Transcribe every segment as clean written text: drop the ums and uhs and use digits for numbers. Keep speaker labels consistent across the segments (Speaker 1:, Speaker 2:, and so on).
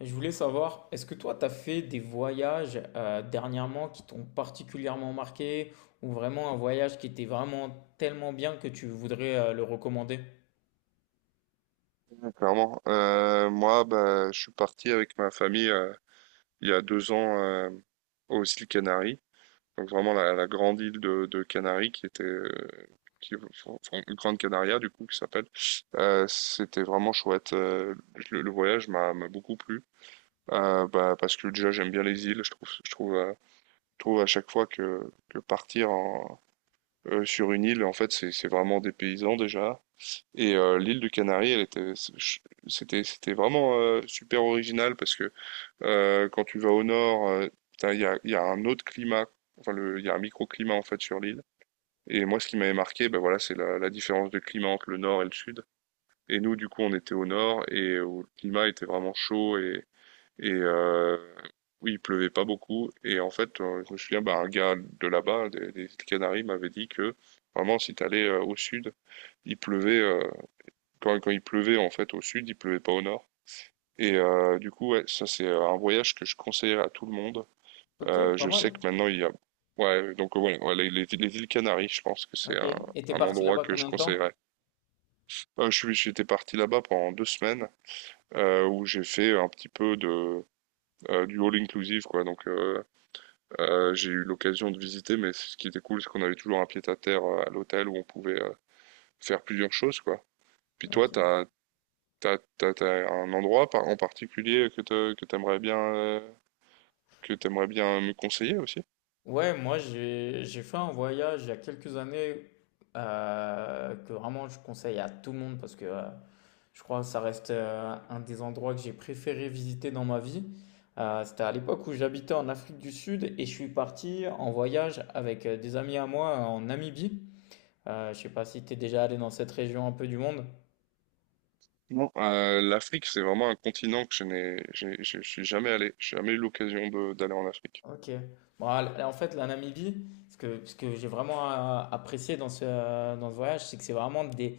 Speaker 1: Je voulais savoir, est-ce que toi, tu as fait des voyages dernièrement qui t'ont particulièrement marqué ou vraiment un voyage qui était vraiment tellement bien que tu voudrais le recommander?
Speaker 2: Ouais, clairement. Moi, bah, je suis parti avec ma famille il y a 2 ans aux îles Canaries, donc vraiment la grande île de Canaries qui, enfin, Grande Canaria du coup qui s'appelle. C'était vraiment chouette. Le voyage m'a beaucoup plu. Bah, parce que déjà j'aime bien les îles. Je trouve à chaque fois que partir sur une île, en fait, c'est vraiment dépaysant déjà. Et l'île du Canari, c'était vraiment super original parce que quand tu vas au nord, putain, il y a un autre climat, enfin il y a un microclimat en fait sur l'île. Et moi, ce qui m'avait marqué, ben voilà, c'est la différence de climat entre le nord et le sud. Et nous, du coup, on était au nord et où le climat était vraiment chaud et, oui, il pleuvait pas beaucoup. Et en fait, je me souviens, bah, un gars de là-bas, des Canaries, m'avait dit que vraiment, si tu allais au sud, il pleuvait, euh, quand il pleuvait en fait au sud, il pleuvait pas au nord. Et du coup, ouais, ça c'est un voyage que je conseillerais à tout le monde.
Speaker 1: Ok,
Speaker 2: Euh,
Speaker 1: pas
Speaker 2: je sais que
Speaker 1: mal.
Speaker 2: maintenant ouais, donc ouais, ouais, les îles Canaries, je pense que c'est
Speaker 1: Ok.
Speaker 2: un,
Speaker 1: Et t'es
Speaker 2: un
Speaker 1: parti
Speaker 2: endroit
Speaker 1: là-bas
Speaker 2: que je
Speaker 1: combien de temps?
Speaker 2: conseillerais. J'étais parti là-bas pendant 2 semaines où j'ai fait un petit peu de du all inclusive quoi. Donc j'ai eu l'occasion de visiter, mais ce qui était cool, c'est qu'on avait toujours un pied-à-terre à l'hôtel où on pouvait faire plusieurs choses quoi. Puis toi,
Speaker 1: Ok.
Speaker 2: t'as. T'as un endroit en particulier que que t'aimerais bien me conseiller aussi?
Speaker 1: Ouais, moi j'ai fait un voyage il y a quelques années que vraiment je conseille à tout le monde parce que je crois que ça reste un des endroits que j'ai préféré visiter dans ma vie. C'était à l'époque où j'habitais en Afrique du Sud et je suis parti en voyage avec des amis à moi en Namibie. Je sais pas si tu es déjà allé dans cette région un peu du monde.
Speaker 2: Non. L'Afrique, c'est vraiment un continent que je suis jamais allé. J'ai jamais eu l'occasion d'aller en Afrique.
Speaker 1: Ok. Bon, en fait, la Namibie, ce que j'ai vraiment apprécié dans dans ce voyage, c'est que c'est vraiment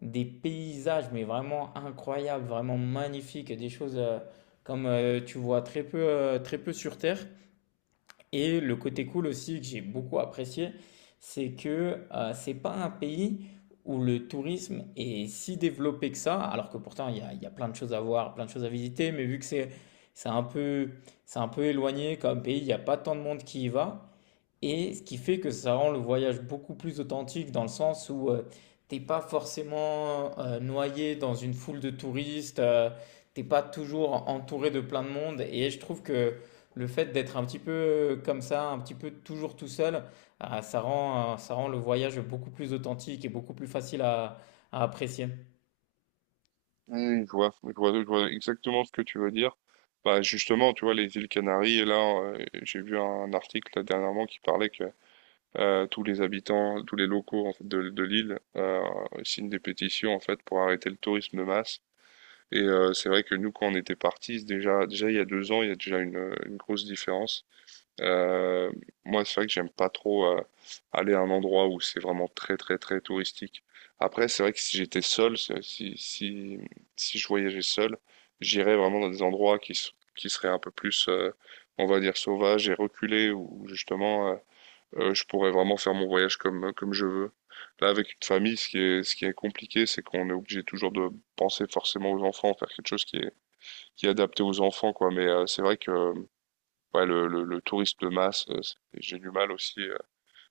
Speaker 1: des paysages, mais vraiment incroyables, vraiment magnifiques, des choses comme tu vois très peu sur Terre. Et le côté cool aussi que j'ai beaucoup apprécié, c'est que c'est pas un pays où le tourisme est si développé que ça, alors que pourtant il y a plein de choses à voir, plein de choses à visiter, mais vu que c'est un peu, c'est un peu éloigné comme pays, il n'y a pas tant de monde qui y va. Et ce qui fait que ça rend le voyage beaucoup plus authentique dans le sens où t'es pas forcément noyé dans une foule de touristes, t'es pas toujours entouré de plein de monde. Et je trouve que le fait d'être un petit peu comme ça, un petit peu toujours tout seul, ah, ça rend le voyage beaucoup plus authentique et beaucoup plus facile à apprécier.
Speaker 2: Oui, je vois, je vois, je vois exactement ce que tu veux dire. Bah justement, tu vois, les îles Canaries, et là, j'ai vu un article là, dernièrement qui parlait que tous les habitants, tous les locaux en fait, de l'île signent des pétitions en fait pour arrêter le tourisme de masse. Et c'est vrai que nous, quand on était partis, déjà il y a 2 ans, il y a déjà une grosse différence. Euh, moi, c'est vrai que j'aime pas trop aller à un endroit où c'est vraiment très, très, très touristique. Après, c'est vrai que si j'étais seul, si je voyageais seul, j'irais vraiment dans des endroits qui seraient un peu plus, on va dire, sauvages et reculés, où justement, je pourrais vraiment faire mon voyage comme je veux. Là, avec une famille, ce qui est compliqué, c'est qu'on est obligé toujours de penser forcément aux enfants, faire quelque chose qui est adapté aux enfants, quoi. Mais c'est vrai que ouais, le tourisme de masse, j'ai du mal aussi.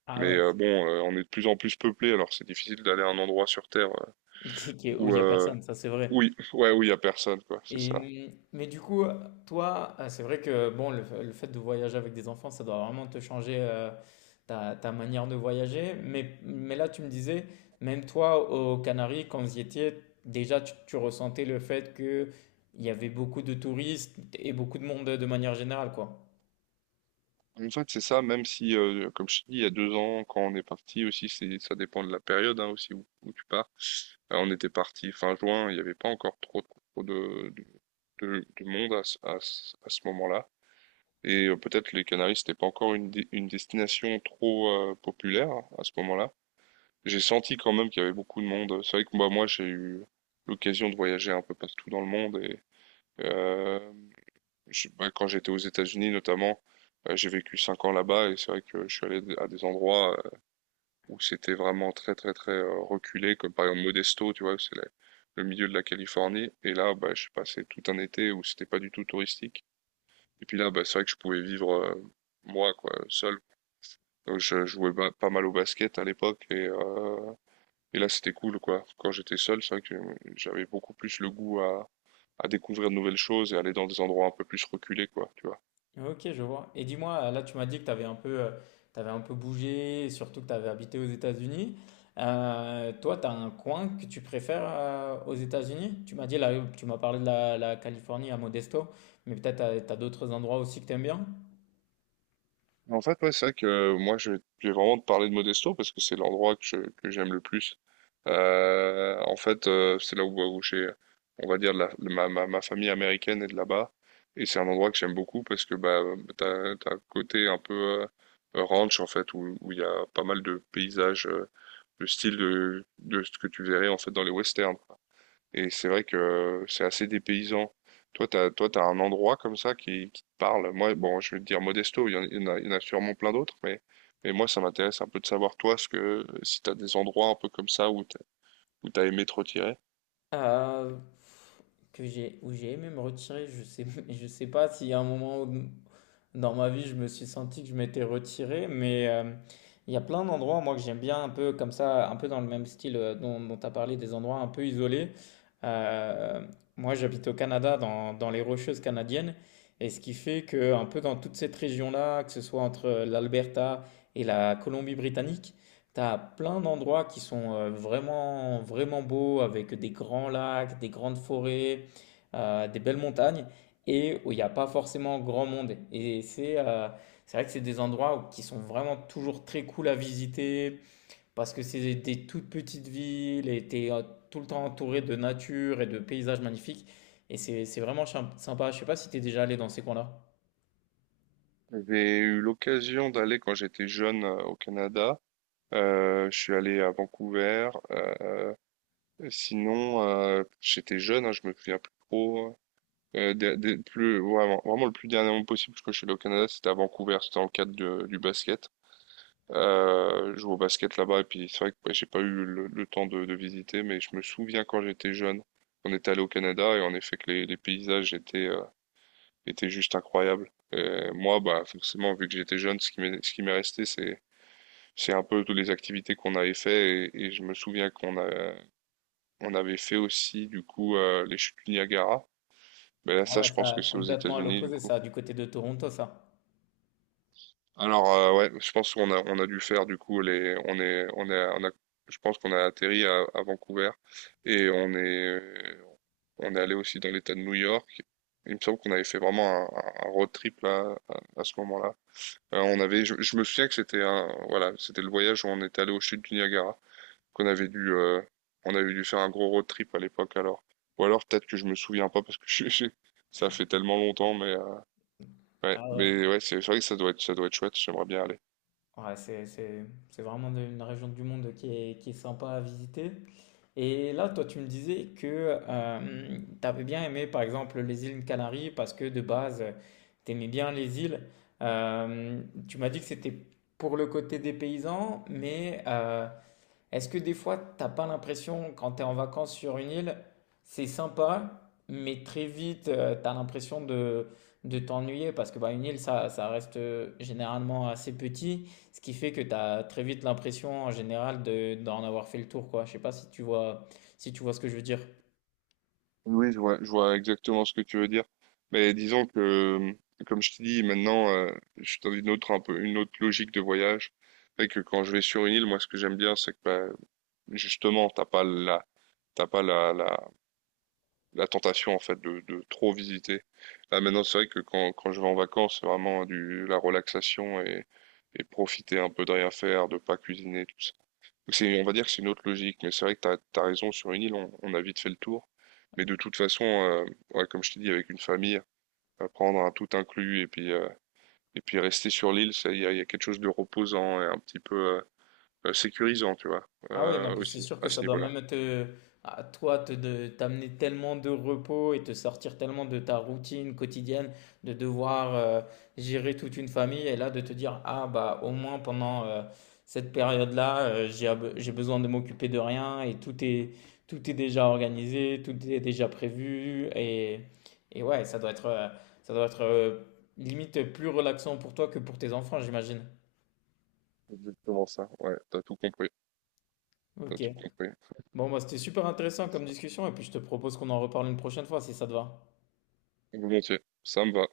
Speaker 1: Ah
Speaker 2: Mais
Speaker 1: ouais,
Speaker 2: euh, bon, on est de plus en plus peuplé, alors c'est difficile d'aller à un endroit sur Terre
Speaker 1: où
Speaker 2: où,
Speaker 1: il y a
Speaker 2: euh,
Speaker 1: personne, ça c'est vrai.
Speaker 2: oui, ouais, où il y a personne, quoi. C'est ça.
Speaker 1: Et, mais du coup, toi, c'est vrai que bon, le fait de voyager avec des enfants, ça doit vraiment te changer ta manière de voyager. Mais là, tu me disais, même toi, aux Canaries, quand vous y étiez, déjà, tu ressentais le fait qu'il y avait beaucoup de touristes et beaucoup de monde de manière générale, quoi.
Speaker 2: En fait, c'est ça, même si, comme je te dis, il y a 2 ans, quand on est parti aussi, ça dépend de la période hein, aussi où tu pars. On était parti fin juin, il n'y avait pas encore trop, trop de monde à ce moment-là. Et peut-être les Canaries, c'était pas encore une destination trop populaire à ce moment-là. J'ai senti quand même qu'il y avait beaucoup de monde. C'est vrai que bah, moi, j'ai eu l'occasion de voyager un peu partout dans le monde. Et euh, bah, quand j'étais aux États-Unis notamment, j'ai vécu 5 ans là-bas et c'est vrai que je suis allé à des endroits où c'était vraiment très très très reculé, comme par exemple Modesto, tu vois, c'est le milieu de la Californie. Et là, bah, je j'ai passé tout un été où c'était pas du tout touristique. Et puis là, bah, c'est vrai que je pouvais vivre moi, quoi, seul. Donc je jouais pas mal au basket à l'époque et là c'était cool quoi. Quand j'étais seul, c'est vrai que j'avais beaucoup plus le goût à découvrir de nouvelles choses et aller dans des endroits un peu plus reculés quoi, tu vois.
Speaker 1: Ok, je vois. Et dis-moi, là, tu m'as dit que tu avais un peu, tu un peu bougé, et surtout que tu avais habité aux États-Unis. Toi, tu as un coin que tu préfères aux États-Unis? Tu m'as dit, là, tu m'as parlé de la Californie à Modesto, mais peut-être tu as d'autres endroits aussi que tu aimes bien?
Speaker 2: En fait, ouais, c'est vrai que moi, je vais vraiment te parler de Modesto parce que c'est l'endroit que j'aime le plus. En fait, c'est là où on va dire, ma famille américaine est de là-bas. Et c'est un endroit que j'aime beaucoup parce que bah, t'as un côté un peu ranch, en fait, où il y a pas mal de paysages, de style de ce que tu verrais, en fait, dans les westerns. Et c'est vrai que c'est assez dépaysant. Toi, t'as un endroit comme ça qui te parle. Moi, bon, je vais te dire Modesto, il y en a sûrement plein d'autres, mais moi, ça m'intéresse un peu de savoir, toi, si t'as des endroits un peu comme ça où t'as, aimé te retirer.
Speaker 1: Euh, que j'ai, où j'ai aimé me retirer, je sais, je sais pas s'il y a un moment où, dans ma vie, je me suis senti que je m'étais retiré, mais il y a plein d'endroits, moi, que j'aime bien, un peu comme ça, un peu dans le même style dont tu as parlé, des endroits un peu isolés. Euh, Moi, j'habite au Canada, dans les Rocheuses canadiennes, et ce qui fait que, un peu dans toute cette région-là, que ce soit entre l'Alberta et la Colombie-Britannique, tu as plein d'endroits qui sont vraiment, vraiment beaux, avec des grands lacs, des grandes forêts, des belles montagnes et où il n'y a pas forcément grand monde. Et c'est vrai que c'est des qui sont vraiment toujours très cool à visiter parce que c'est toutes petites villes et tu es tout le temps entouré de nature et de paysages magnifiques. Et c'est vraiment sympa. Je sais pas si tu es déjà allé dans ces coins-là.
Speaker 2: J'ai eu l'occasion d'aller quand j'étais jeune au Canada. Je suis allé à Vancouver. Sinon, j'étais jeune, hein, je me souviens plus trop. Plus, vraiment, vraiment le plus dernièrement possible parce que je suis allé au Canada, c'était à Vancouver, c'était dans le cadre du basket. Je joue au basket là-bas et puis c'est vrai que ouais, j'ai pas eu le temps de visiter, mais je me souviens quand j'étais jeune, on était allé au Canada et en effet que les paysages étaient juste incroyables. Et moi, bah forcément, vu que j'étais jeune, ce qui m'est resté, c'est un peu toutes les activités qu'on avait fait et je me souviens qu'on avait fait aussi du coup les chutes du Niagara. Mais là,
Speaker 1: Ah
Speaker 2: ça,
Speaker 1: ouais,
Speaker 2: je pense que
Speaker 1: ça
Speaker 2: c'est aux
Speaker 1: complètement à
Speaker 2: États-Unis du
Speaker 1: l'opposé,
Speaker 2: coup.
Speaker 1: ça, du côté de Toronto, ça.
Speaker 2: Alors ouais, je pense qu'on a dû faire du coup les on est on est on a je pense qu'on a atterri à Vancouver et on est allé aussi dans l'État de New York. Il me semble qu'on avait fait vraiment un road trip là à ce moment-là. Je me souviens que c'était un voilà, c'était le voyage où on est allé au chutes du Niagara qu'on avait dû on avait dû faire un gros road trip à l'époque alors. Ou alors peut-être que je me souviens pas parce que ça fait tellement longtemps mais ouais
Speaker 1: Ah ouais.
Speaker 2: mais ouais c'est vrai que ça doit être chouette. J'aimerais bien aller.
Speaker 1: Ouais, c'est vraiment une région du monde qui est sympa à visiter. Et là, toi, tu me disais que tu avais bien aimé, par exemple, les îles Canaries parce que de base, tu aimais bien les îles. Euh, Tu m'as dit que c'était pour le côté des paysans, mais est-ce que des fois, t'as pas l'impression, quand tu es en vacances sur une île, c'est sympa, mais très vite, t'as l'impression de t'ennuyer parce que bah, une île, ça reste généralement assez petit, ce qui fait que t'as très vite l'impression en général de, d'en avoir fait le tour, quoi. Je sais pas si tu vois, si tu vois ce que je veux dire.
Speaker 2: Oui, je vois exactement ce que tu veux dire. Mais disons que, comme je t'ai dit, maintenant, je suis dans une autre logique de voyage. Fait que quand je vais sur une île, moi, ce que j'aime bien, c'est que, bah, justement, t'as pas la tentation, en fait, de trop visiter. Là, maintenant, c'est vrai que quand je vais en vacances, c'est vraiment la relaxation et profiter un peu de rien faire, de pas cuisiner, tout ça. Donc, on va dire que c'est une autre logique, mais c'est vrai que t'as raison, sur une île, on a vite fait le tour. Mais de toute façon, ouais, comme je t'ai dit, avec une famille, prendre un tout inclus et puis rester sur l'île, ça, il y a quelque chose de reposant et un petit peu sécurisant, tu vois,
Speaker 1: Ah oui, non, puis c'est
Speaker 2: aussi
Speaker 1: sûr que
Speaker 2: à
Speaker 1: ça
Speaker 2: ce
Speaker 1: doit
Speaker 2: niveau-là.
Speaker 1: même te, à toi, t'amener tellement de repos et te sortir tellement de ta routine quotidienne, de devoir gérer toute une famille et là de te dire, ah bah au moins pendant cette période-là, j'ai besoin de m'occuper de rien et tout est déjà organisé, tout est déjà prévu et ouais, ça doit ça doit être limite plus relaxant pour toi que pour tes enfants, j'imagine.
Speaker 2: Exactement ça. Ouais, t'as tout compris, t'as
Speaker 1: Ok.
Speaker 2: tout compris.
Speaker 1: Bon, bah, c'était super intéressant comme discussion et puis je te propose qu'on en reparle une prochaine fois si ça te va.
Speaker 2: Volontiers, ça me va.